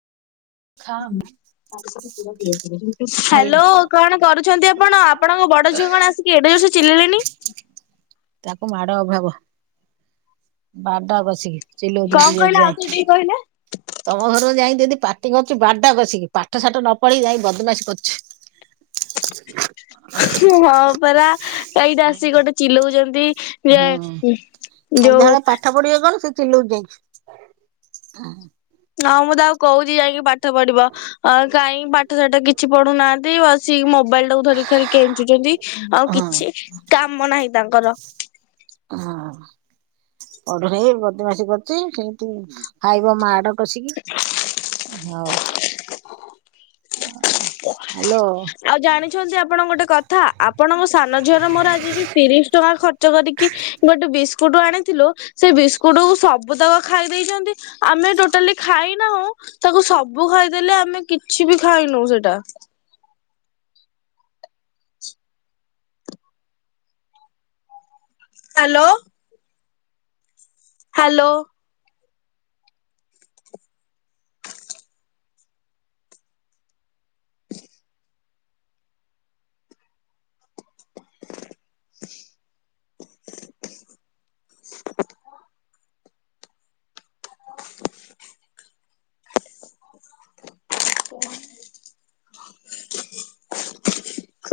ଥାମ୍ hello hello କଣ କରୁଚନ୍ତି ଆପଣ? ଆପଣଙ୍କ ବଡ ଝିଅ କଣ ଆସି ଏଡେ ଯୋରେ ଚିଲେଇଲେଣୀ ତାକୁ ମାଡ଼ ଅଭାବ ବାଡା କସିକି ଚିଲଉଚନ୍ତି କଣ କହିଲେ ଆଉ ଥରେ ଟିକେ କହିଲେ? [unintelligible] ତମ ଘର ଯାଇ ଯଦି ପା [unintelligible] ବାଡା କଷିକି ପାଠ ସାଠ ନ ପଢେଇି ଯାଇଁ ବଦମାସି କରୁଚି। ହଁ ପରା ଏଇଟା ଆସିକି ଗୋଟେ ଚିଲଉଚନ୍ତି ହୁଁ ଯେ ଯୋଉ ସନ୍ଧ୍ୟାବେଳେ ପାଠ ପଢିବେ କଣ ସେ ଚିଲଉଚି ଯା ହଁ ମୁଁ ତାକୁ କୋହୁଚି ଯାଇକି ପାଠ ପଢିବ କାହିଁକି ପାଠସାଠ କି କିଛି ପଢୁନାହାନ୍ତି ବସିକି ମୋବାଇଲ ଟାକୁ ଧରିରି କେଞ୍ଚୁଛନ୍ତି ଆଉ ହଁ। କିଛି କାମ ନାହିଁ ତାଙ୍କର। ହଁ ପଢୁନେଇ ବଦମାସ କରୁଚି ସେମିତି ଖାଇବ ମାଡ କସିକି ହଉ। ଇ [unintelligible] ଆଉ ଜାଣିଛନ୍ତି ଆପଣ ଗୋଟେ କଥା ଆପଣଙ୍କ ସାନ ଝିଅର ମୋର ଆଜି ଯୋଉ ତିରିଶ ଟଙ୍କା ଖର୍ଚ୍ଚ କରିକି ଗୋଟେ ବିସ୍କୁଟ ଆଣିଥିଲୁ ସେ ବିସ୍କୁଟକୁ ସବୁ ତକ ଖାଇ ଦେଇଚନ୍ତି। ଆମେ ଟୋଟାଲି ଖାଇନାହୁଁ। ତାକୁ ସବୁ ଖାଇଦେଲେ ଆମେ କିଛି ବି ଖାଇନୁ ସେଟା। ହାଲୋ। ହାଲୋ। [unintelligible] [unintelligible] [unintelligible] [unintelligible]